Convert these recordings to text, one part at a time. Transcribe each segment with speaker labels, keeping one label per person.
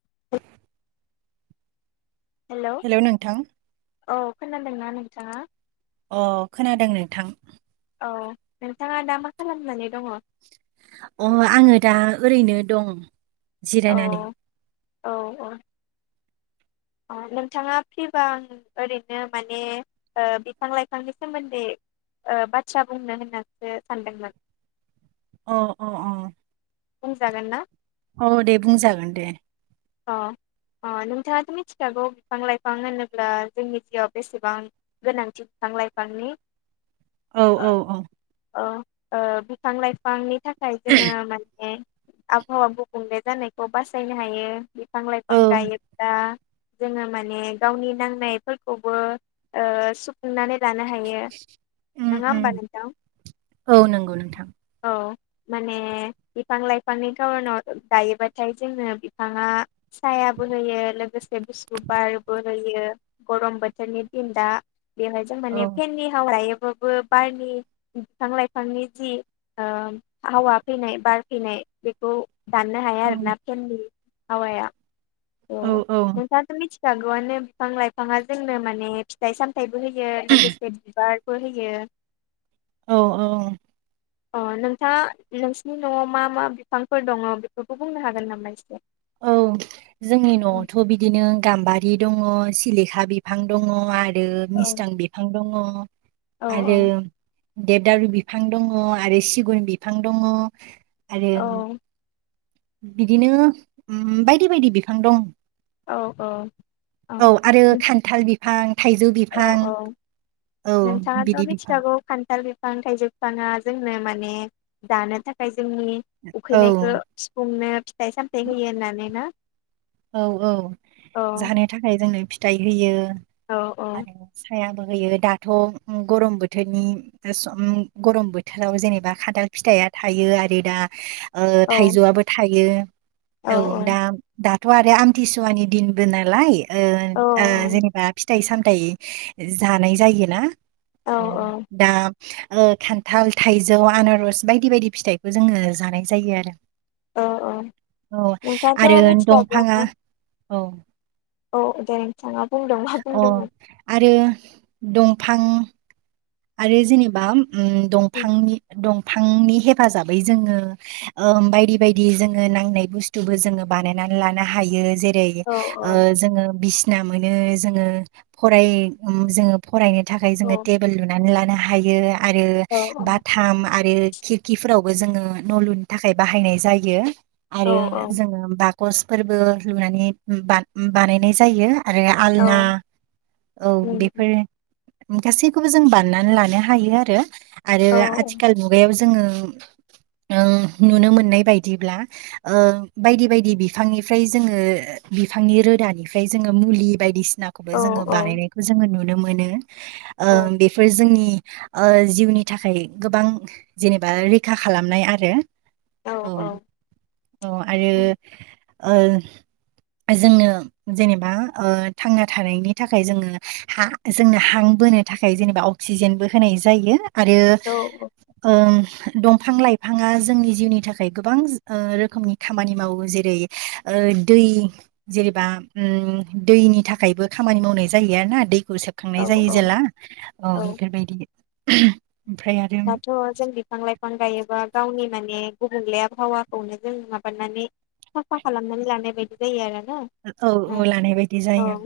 Speaker 1: [inaudible]
Speaker 2: Hello नोंथां
Speaker 1: औ खोनादोंना नोंथाङा
Speaker 2: अ खोनादों नोंथां
Speaker 1: औ नोंथाङा दा मा खालामनानै दङ
Speaker 2: अ आङो दा ओरैनो दं
Speaker 1: औ
Speaker 2: जिरायनानै
Speaker 1: औ औ अ नोंथाङा फ्रिबा आं ओरैनो माने ओ बिफां लाइफांनि सोमोन्दै ओ बाथ्रा बुंनो होननानसो सानदोंमोन
Speaker 2: अ अ अ
Speaker 1: जागोन ना
Speaker 2: औ दे बुंजागोन दे
Speaker 1: अ अ नोंथाङाथ' मिथिखागौ बिफां लाइफां होनोब्ला जोंनि जिउआव बेसेबां गोनांथि बिफां लाइफांनि
Speaker 2: औ औ औ
Speaker 1: औ ओ बिफां लाइफांनि थाखाय जोङो माने आबहावा गुबुंले जानायखौ बासायनो हायो बिफां लाइफां
Speaker 2: औ
Speaker 1: गायोब्ला जोङो माने गावनि नांनायफोरखौबो ओ सुफुंनानै जानो हायो
Speaker 2: उम
Speaker 1: नङा
Speaker 2: उम
Speaker 1: होमबा नोंथां
Speaker 2: औ नंगौ नोंथां
Speaker 1: औ माने बिफां लाइफांनि खार'नाव दायोबाथाय जोङो बिफाङा सायाबो होयो लोगोसे गुसु बारबो होयो गरम बोथोरनि दिन दा बेहाय जों
Speaker 2: औ
Speaker 1: माने फेननि हावा बो बारनि बिफां लाइफांनि जि ओ हावा फैनाय बार फैनाय। बेखौ, दाननो हाया
Speaker 2: औ
Speaker 1: आरोना फेननि हावाया
Speaker 2: औ
Speaker 1: त'
Speaker 2: औ
Speaker 1: नोंथाङाथ' मिथि [unintelligible] गौआनो बिफां लाइफाङा जोंनो माने फिथाइ सामथाइबो होयो लोगोसे बिबार बो होयो
Speaker 2: औ औ
Speaker 1: अ नोंथाङा नोंसिनि न'आव मा मा बिफांफोर दङ बेफोरखौ बुंनो हागोन नामा एसे?
Speaker 2: औ जोंनि न'आवथ' बिदिनो गाम्बारि दङ सिलिखा बिफां दङ आरो
Speaker 1: औ
Speaker 2: मिस्थां बिफां दङ।
Speaker 1: औ
Speaker 2: आरो देबदारु बिफां दङ आरो सिगुन बिफां दङ आरो।
Speaker 1: औ
Speaker 2: बिदिनो उम बायदि बायदि बिफां दं।
Speaker 1: औ
Speaker 2: औ आरो खान्थाल बिफां थाइजौ
Speaker 1: औ
Speaker 2: बिफां
Speaker 1: औ
Speaker 2: औ बिदि
Speaker 1: नोंथाङाथ'
Speaker 2: बिफां
Speaker 1: मिथिखागौ खान्थाल बिफां थाइजौ बिफांङा जोंनो माने जानो थाखाय जोंनि
Speaker 2: औ
Speaker 1: उखैनायखौ सुफुंनो फिथाइ सामथाइ होयो होननानै ना।
Speaker 2: औ औ
Speaker 1: औ
Speaker 2: जानो थाखाय जोंनो फिथाइ होयो।
Speaker 1: औ
Speaker 2: आरो सायाबो होयो दाथ' गरम बोथोरनि सम गरम बोथोराव जेनेबा खान्थाल फिथाइया थाइयो आरो दा ओ
Speaker 1: औ
Speaker 2: थाइजौआबो थायो औ दा दा थ आरो आमथिसुवानि दिनबो नालाय ओ
Speaker 1: औ
Speaker 2: ओ जेनेबा फिथाइ सामथाइ जानाय जायोना औ दा ओ खान्थाल थाइजौ आनारस बायदि बायदि फिथाइखौ जोङो जानाय जायो आरो।
Speaker 1: औ औ
Speaker 2: औ आरो
Speaker 1: नोंथाङाथ'
Speaker 2: दं।
Speaker 1: [unintelligible]
Speaker 2: औ
Speaker 1: औ दे नोंथां औ।
Speaker 2: अ आरो दंफां आरो जेनेबा उम दंफांनि दं फांनि हेफाजाबै जोङो ओ बायदि बायदि जोङो नांनाय बुस्थुबो जोङो बानायना लानो हायो जे
Speaker 1: औ
Speaker 2: ओ
Speaker 1: औ
Speaker 2: जोङो बिस्ना मोनो जोङो फराय ओ जोङो फरायनो थाखाय
Speaker 1: औ
Speaker 2: जोङो टेबोल लुनानै लानो हायो आरो
Speaker 1: औ
Speaker 2: बाथाम। आरो खिरखिफोरावबो जोङो न' लुनो थाखाय बाहायनाय जायो।
Speaker 1: औ
Speaker 2: आरो जोङो बाकसफोरबो लुनानै बानायनाय जायो। आरो
Speaker 1: औ
Speaker 2: आलना औ
Speaker 1: उम
Speaker 2: बेफोर गासैखौबो जों बा साननानै लानो हायो आरो आरो
Speaker 1: औ
Speaker 2: आथिखाल मुगायाव जोङो। ओं नुनो मोननाय बायदिब्ला ओ बायदि बायदि बिफांनिफ्राय जोङो। बिफांनि रोदानिफ्राय जोङो मुलि बायदिसि नाखौबो
Speaker 1: औ
Speaker 2: जोङो बानायनायखौ जोङो नुनो मोनो ओ
Speaker 1: औ
Speaker 2: बेफोर जोंनि ओ जिउनि थाखाय गोबां जेनेबा रैखा खालामनाय आरो। औ औ आरो
Speaker 1: उम
Speaker 2: ओ जोंनो जेनेबा ओ थांना थानायनि थाखाय जोङो हा- जोंनो हां बोनो थाखाय जेनेबा अक्सिजेनबो होनाय जायो आरो
Speaker 1: औ
Speaker 2: ओम। दंफां लाइफाङा जोंनि जिउनि थाखाय गोबां ओ रोखोमनि खामानि मावो जेरै ओ दै जेनेबा ओम दैनि थाखायबो खामानि मावनाय जायो आर ना दै। खौ
Speaker 1: औ
Speaker 2: सेबखांनाय जायो
Speaker 1: औ
Speaker 2: जेला औ बेफोरबायदि। ओमफ्राय आरो
Speaker 1: दाथ जों बिफां लाइफां गायोबा गावनि माने गुबुंले आबहावाखौनो जों माबानानै। साफा खालामनानै लानाय बायदि जायो आरो
Speaker 2: औ औ लानाय बायदि जायो ओं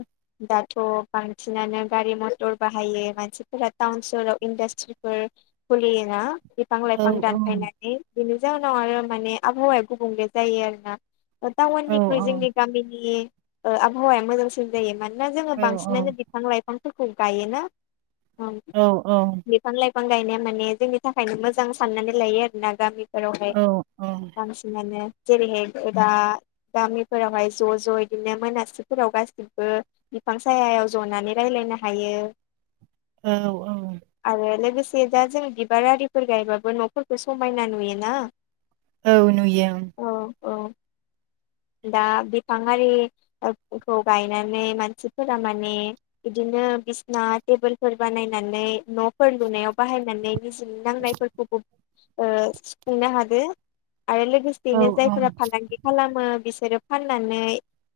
Speaker 1: थ बांसिनानो गारि मथर बाहायो मानसिफोरा टाउन सहराव इन्डास्ट्रिफोर खुलियो ना बिफां
Speaker 2: औ
Speaker 1: लाइफां दानफायनानै बेनि जाहनाव आरो माने आबहावाया गुबुंले जायो आरोना।
Speaker 2: औ
Speaker 1: टाउननिख्रुइ जोंनि गामिनि ओ आबहावाया मोजांसिन जायो मानो ना जोङो
Speaker 2: औ औ
Speaker 1: बांसिनानो बिफां लाइफांफोरखौ गायोना।
Speaker 2: औ औ
Speaker 1: बिफां गायनाया माने जोंनि थाखायनो मोजां साननानै लायो आरो ना गामि जेरावहाय
Speaker 2: औ औ
Speaker 1: बांसिनानो जेरैहाय दा गामिफोरावहाय ज ज इदिनो मोनासिफोराव गासिबो बिफां सायायाव जनानै रायलायनो हायो
Speaker 2: औ औ
Speaker 1: आरो लोगोसे दा जों बिबार आरिफोर गायबाबो नफोरखो समायना नुयोना।
Speaker 2: औ नुयो ओं।
Speaker 1: औ औ दा बिफां हारिखौ गायनानै मानसिफोरा माने इदिनो बायदिसिना टेबोलफोर बानायनानै नफोर लुनायाव बाहायनानै निजिनि नांनायफोरखौबो ओ सुफुंनो हादो। आरो
Speaker 2: औ
Speaker 1: लोगोसेयैनो जायफोरा फालांगि खालामो बिसोरो फाननानै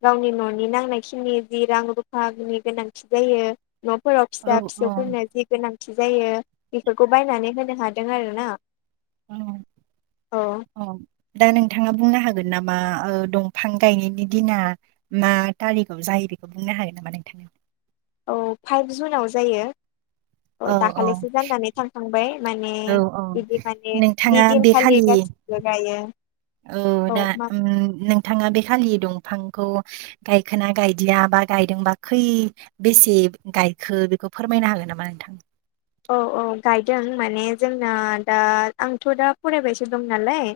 Speaker 1: गावनि ननि नांनाय खिनि जि रां रुफानि गोनांथि जायो नफोराव
Speaker 2: औ
Speaker 1: फिसा
Speaker 2: औ
Speaker 1: फिसौफोरनो जि गोनांथि जायो बेफोरखौ बायनानै होनो हादों आरोना।
Speaker 2: अ
Speaker 1: औ
Speaker 2: अ दा नोंथाङा बुंनो हा नामा दंफां गायनायनि दिना मा टारिगाव जायो बेखौ बुंनो हागोन नामा नोंथां?
Speaker 1: [inaudible] औ फाइभ जुनाव जायो औ दाखालिसो जानानै थांखांबाय। माने
Speaker 2: औ औ
Speaker 1: बिदि माने
Speaker 2: नोंथाङा बे
Speaker 1: बिदिनखालि
Speaker 2: खालि
Speaker 1: गासिबो गायो
Speaker 2: औ दा नोंथाङा बे खालि दं- फांखौ गायखोना गायदिया बा गायदोंबा खै बेसे गायखो? बेखौ फोरमायनो हागोन नामा नोंथां?
Speaker 1: औ औ गायदों माने जोंना दा आंथ दा फरायबायसो दं नालाय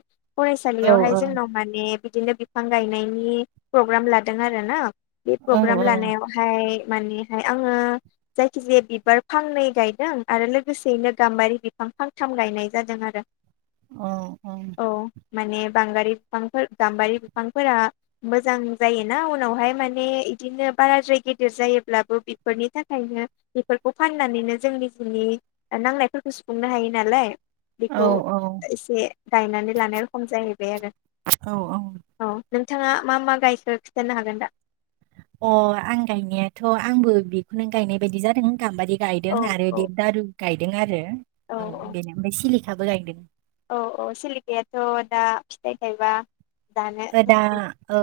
Speaker 2: औ
Speaker 1: फरायसालियावहाय
Speaker 2: औ
Speaker 1: जोंनाव माने बिदिनो बिफां गायनायनि प्रग्राम लादों आरो ना बे
Speaker 2: औ
Speaker 1: प्रग्राम लानायावहाय मानेहाय आङो जायखिजाया बिबार फांनै गाय दों आरो लोगोसेयैनो गाम्बारि बिफां फांथाम गायनाय जादों आरो।
Speaker 2: औ औ
Speaker 1: माने बांगांगारि बिफांफोर गाम्बारि बिफांफोरा मोजां जायोना उनावहाय माने बिदिनो बाराद्राय गेदेर जायोब्लाबो बेफोरनि थाखायनो बेफोरखौ फाननानैनो जोंनि जोंनि नांनायफोरखौ सुफुंनो हायो नालाय
Speaker 2: औ
Speaker 1: बेखौ एसे गायनानै लानाय रखम जाहैबाय आरो औ नोंथाङा मा मा गायखो खिन्थानो हागोन दा?
Speaker 2: अ आं गायनायाथ' आंबो बेखौनो गायनाय बायदि जादों गाम्बारि गायदों
Speaker 1: औ
Speaker 2: आरो
Speaker 1: औ
Speaker 2: देेबदारु गायदों आरो औ बेनि ओमफ्राय सिलिखाबो गायदों।
Speaker 1: औ औ सिलिखायाथ' दा फिथाइ थायबा
Speaker 2: दा औ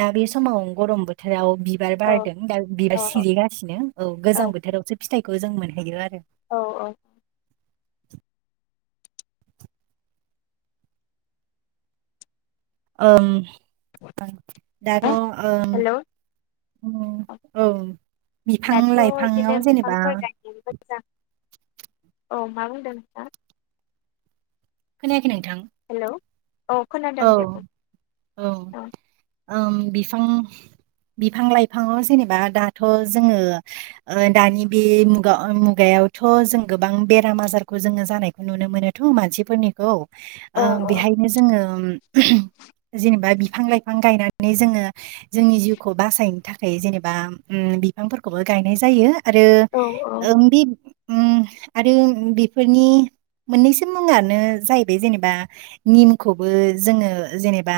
Speaker 2: दा बे समाव गरम बोथोराव बिबार
Speaker 1: औ
Speaker 2: बारदों दा
Speaker 1: औ
Speaker 2: बिबार सलिगासिनो औ गोजां बोथोरावसो फिथाइखौ जों मोनहैयो आरो
Speaker 1: औ औ
Speaker 2: ओं दाथ'ओ अ
Speaker 1: हेलौ
Speaker 2: औ बिफां
Speaker 1: दाथ' बिदिनो
Speaker 2: लाइफांआव जेनेबा
Speaker 1: बिफांफोर गायनानै मोजां औ मा बुंदों नोंथां?
Speaker 2: खोनायाखै नोंथां
Speaker 1: हेल'
Speaker 2: औ औ बिफां बिफां लाइफाङाव जेनेबा दाथ' जोङो ओ दानि बे मुगा मुगायाव यावथ' जों गोबां बेराम आजारखौ जोङो जानायखौ नुनो मोनोथ' मानसिफोरनिखौ ओ
Speaker 1: औ
Speaker 2: बेहायनो जोङो जि बा बिफां लाइफां गायनानै जोङो जोंनि जिउखौ बासायनो थाखाय जेनेबा ओम बिफां फोरखौबो गायनाय जायो आरो
Speaker 1: औ औ
Speaker 2: बे ओम आरो बेफोरनि मोननैसो मुङानो जाहैबाय जेनेबा निमखौ बो जोङो जेनेबा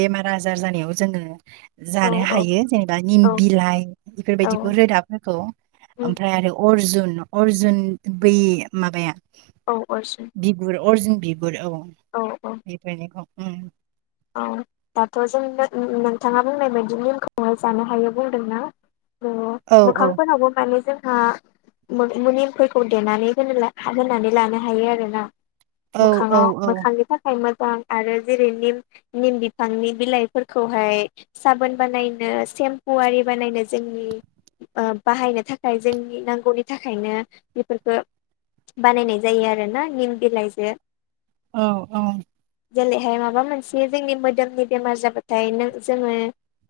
Speaker 2: बेमार आजार जानायाव जोङो जानो
Speaker 1: औ
Speaker 2: हायो। जेनेबा निम
Speaker 1: औ
Speaker 2: बिलाइ
Speaker 1: औ
Speaker 2: बेफोरबायदिखौ रोदाफोरखौ
Speaker 1: उम
Speaker 2: ओमफ्राय आरो अर्जुन अर्जुन बै माबाया
Speaker 1: औ अरसुन
Speaker 2: अरर्जुन बिबुर औ
Speaker 1: औ
Speaker 2: बेफोरनिखौं ओम
Speaker 1: औ दाथ' जों नोंथाङा बुंनाय बायदि निमखौह जानो हायो बुंदों ना? अ
Speaker 2: औ
Speaker 1: मोखांफोरनावबो माबा जा हा मनिमफोरखौ देनानै होनो होनानै लानो हायो आरो ना।
Speaker 2: औ औ
Speaker 1: मोखाङाव
Speaker 2: औ
Speaker 1: मोखांनि थाखाय मोजां आरो जेरै' निम निम बिफांनि बिलाइफोरखौहाय साबोन बानायनो सेम्पु आरि बानायनो जों ओ बाहायनो थाखाय जोंनि नांगौनि थाखायनो बेफोरखौ बानायनाय जायो आरोना निम बिलाइजो।
Speaker 2: औ औ
Speaker 1: जेलैहाय माबा मोनसे बे जोंनि मोदोमनि बेमार जाबाथायों जोङो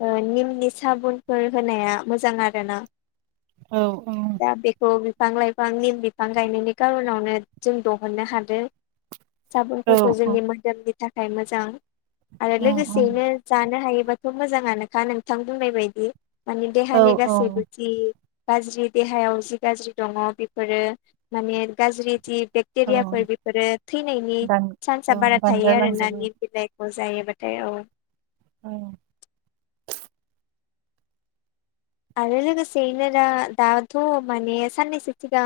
Speaker 1: ओ निमनि साबुनफोर होनाया मोजां आरोना
Speaker 2: औ
Speaker 1: दा बेखौ फिफां लाइफां निम बिफां गायनायनि खार'नावनो जों दहननो हादों।
Speaker 2: औ
Speaker 1: साबोनफोरखौ जोंनि मोदोमनि थाखाय मोजां आरो लोगोसेयैनो जानो हायो। थ' मोजांआनोखा नोंथां बुंनाय बायदि मानि
Speaker 2: औ
Speaker 1: देहानि
Speaker 2: औ
Speaker 1: गासैबो थि। गाज्रि देहायाव जि गाज्रि दङ बेफोरो माने गाज्रि जि
Speaker 2: औ
Speaker 1: बेक्टेरियाफोर बेफोरो थैनायनि
Speaker 2: दान
Speaker 1: सान्साआ
Speaker 2: ओं
Speaker 1: बारा थायो आरो ना
Speaker 2: दानगारलांजोबो
Speaker 1: निफ निफ्राय। ह जायोबाथाय औ
Speaker 2: औ
Speaker 1: आरो लोगोसेयैनो दा दाथ' माने साननैसो सिगां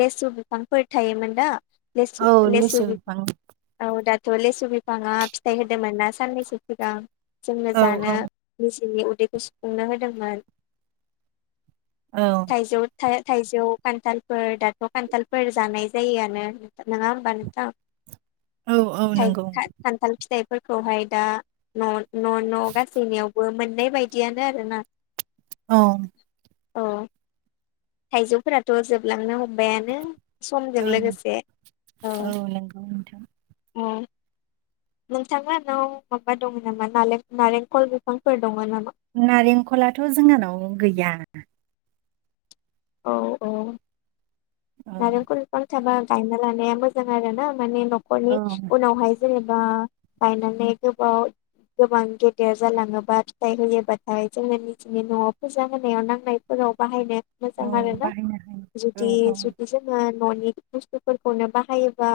Speaker 1: लेसु बिफांफोर थायोमोन दा लेसु
Speaker 2: औ
Speaker 1: लेसु
Speaker 2: लिसु
Speaker 1: बिफां औ दा ' लेसु बिफाङा फिथाइ होदोंमोन ना साननैसो सिगां जोंनो
Speaker 2: औ
Speaker 1: जानो लेस जोंनि उदै'खौ सुफुंनो होदोंमोन।
Speaker 2: औ
Speaker 1: थाइजौ थाइ थाइजौ खान्थालफोर दाथ' खान्थालफोर जानाय जायोआनो नङा होमबा नोंथां
Speaker 2: औ औ
Speaker 1: थाय
Speaker 2: नंगौ
Speaker 1: था खानथाल फिथाय फोरखौहाय दा न' न' न' गासैनियावबो मोननाय बायदियानो आरोना
Speaker 2: औ
Speaker 1: अ थाइजौफोराथ' जोबलांनो हमबायानो समजों
Speaker 2: ओं
Speaker 1: लोगोसे
Speaker 2: औ नंगौ नोंथां
Speaker 1: नोंथाङा नाव माबा दङ नामा नालेंखल बिफांफोर दङ नामा
Speaker 2: नारेंखलाथ' जोंहानाव गैया
Speaker 1: औ औ
Speaker 2: औ
Speaker 1: नारेंखल बिफां थाबा गायना लानाया मोजां आरो ना माने
Speaker 2: औ
Speaker 1: न'खरनि उनावहाय जेनेबा गायनानै गोबाव गोबां गेदेर जालाङोबा फिथाइ होयोबाथाय जोङो निजिनि न'आव फुजा होनायाव नांनायफोर बाहायनाय
Speaker 2: औ
Speaker 1: मोजां आरोना
Speaker 2: बाहायनो
Speaker 1: जुदि
Speaker 2: हायो औ औ
Speaker 1: जुदि जोन न'नि बुस्थुफोरखौनो बाहायोबा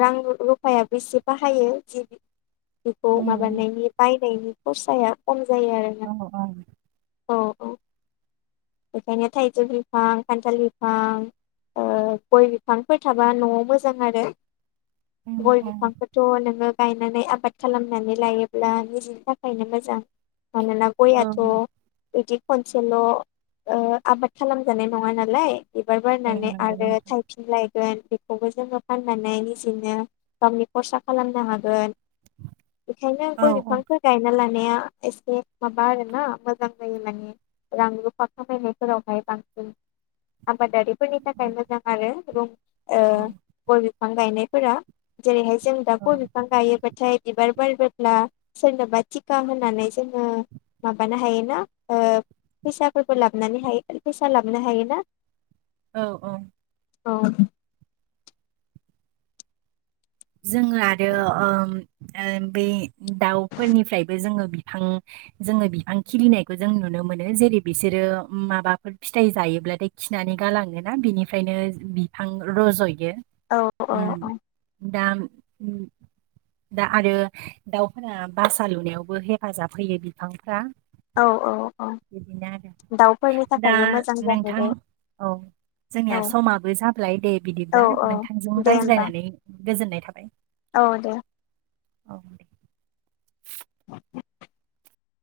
Speaker 1: रां रुफायाबो एसे बाहायो जि बेखौ
Speaker 2: उम
Speaker 1: माबानायनि बायनायनि खरसाया खम जायो
Speaker 2: अ
Speaker 1: आरोना
Speaker 2: औ
Speaker 1: औ औ बेखायनो थाइजौ बिफां खान्थाल बिफां गय बिफांफोर थाबा न'आव मोजां आरो
Speaker 2: उम
Speaker 1: गय
Speaker 2: औ
Speaker 1: बिफांखौथ' नोङो गायनानै आबाद खालामनानै लायोब्ला निजिनि थाखायनो मोजां मानोना
Speaker 2: औ
Speaker 1: गयाथ' बिदि खनसेल' आबाद खालामजानाय नङा नालाय बिबार
Speaker 2: औ
Speaker 1: बारनानै
Speaker 2: नंगौ
Speaker 1: आरो
Speaker 2: नोंथां
Speaker 1: थायफिनलाय गोन बेखौबो जोङो फाननानै निजेनो गावनि खरसा खालामनो हागोन बेखायनो
Speaker 2: औ
Speaker 1: गय
Speaker 2: औ
Speaker 1: बिफांफोर गायना लाङो एसे माबा आरोना मोजां जायो मान रां रुफा फाखा फायनायफोरावहाय बांसिन आबाद दारि फोरनि थाखाय मोजां आरो गय बिफां गायनायफोरा जेरैहाय जों
Speaker 2: औ
Speaker 1: दाउ' बिफां गायोब्लााथाय बिबार बारिबो ब्ला सोरनोबा टिका होनानै जोङो माबानो हायोना फैसा फोरबो लाबोनानै हायो फैसा लाबोनो हायोना
Speaker 2: औ औ
Speaker 1: औ
Speaker 2: जोङो आरो बै दाउफोरनिफ्रायबो जोङो बिफां जोङो बिफां खिलिनायखौ जों नुनो मोनो जेरै बिसोरो माबाफोर फिथाइ जायोब्लाथाय खि- नानै गालाङोना बिनिफ्रायनो बिफां रजयो
Speaker 1: औ औ औ
Speaker 2: दाम दा आरो दाउफोरा बासा लुनायावबो हेफाजाब होयो बिफांफ्रा
Speaker 1: औ औ औ
Speaker 2: बिदिनो आरो
Speaker 1: दाउफोरनि
Speaker 2: दा
Speaker 1: थाखायबो मोजां
Speaker 2: नोंथां
Speaker 1: जाहैबाय
Speaker 2: औ जोंनिया
Speaker 1: औ
Speaker 2: समाबो जाबय दे बिदिब्ला
Speaker 1: औ औ
Speaker 2: नोंथांजों
Speaker 1: दे होमबा
Speaker 2: रायज्लायनानै गोजोननाय थाबाय।
Speaker 1: औ दे
Speaker 2: औ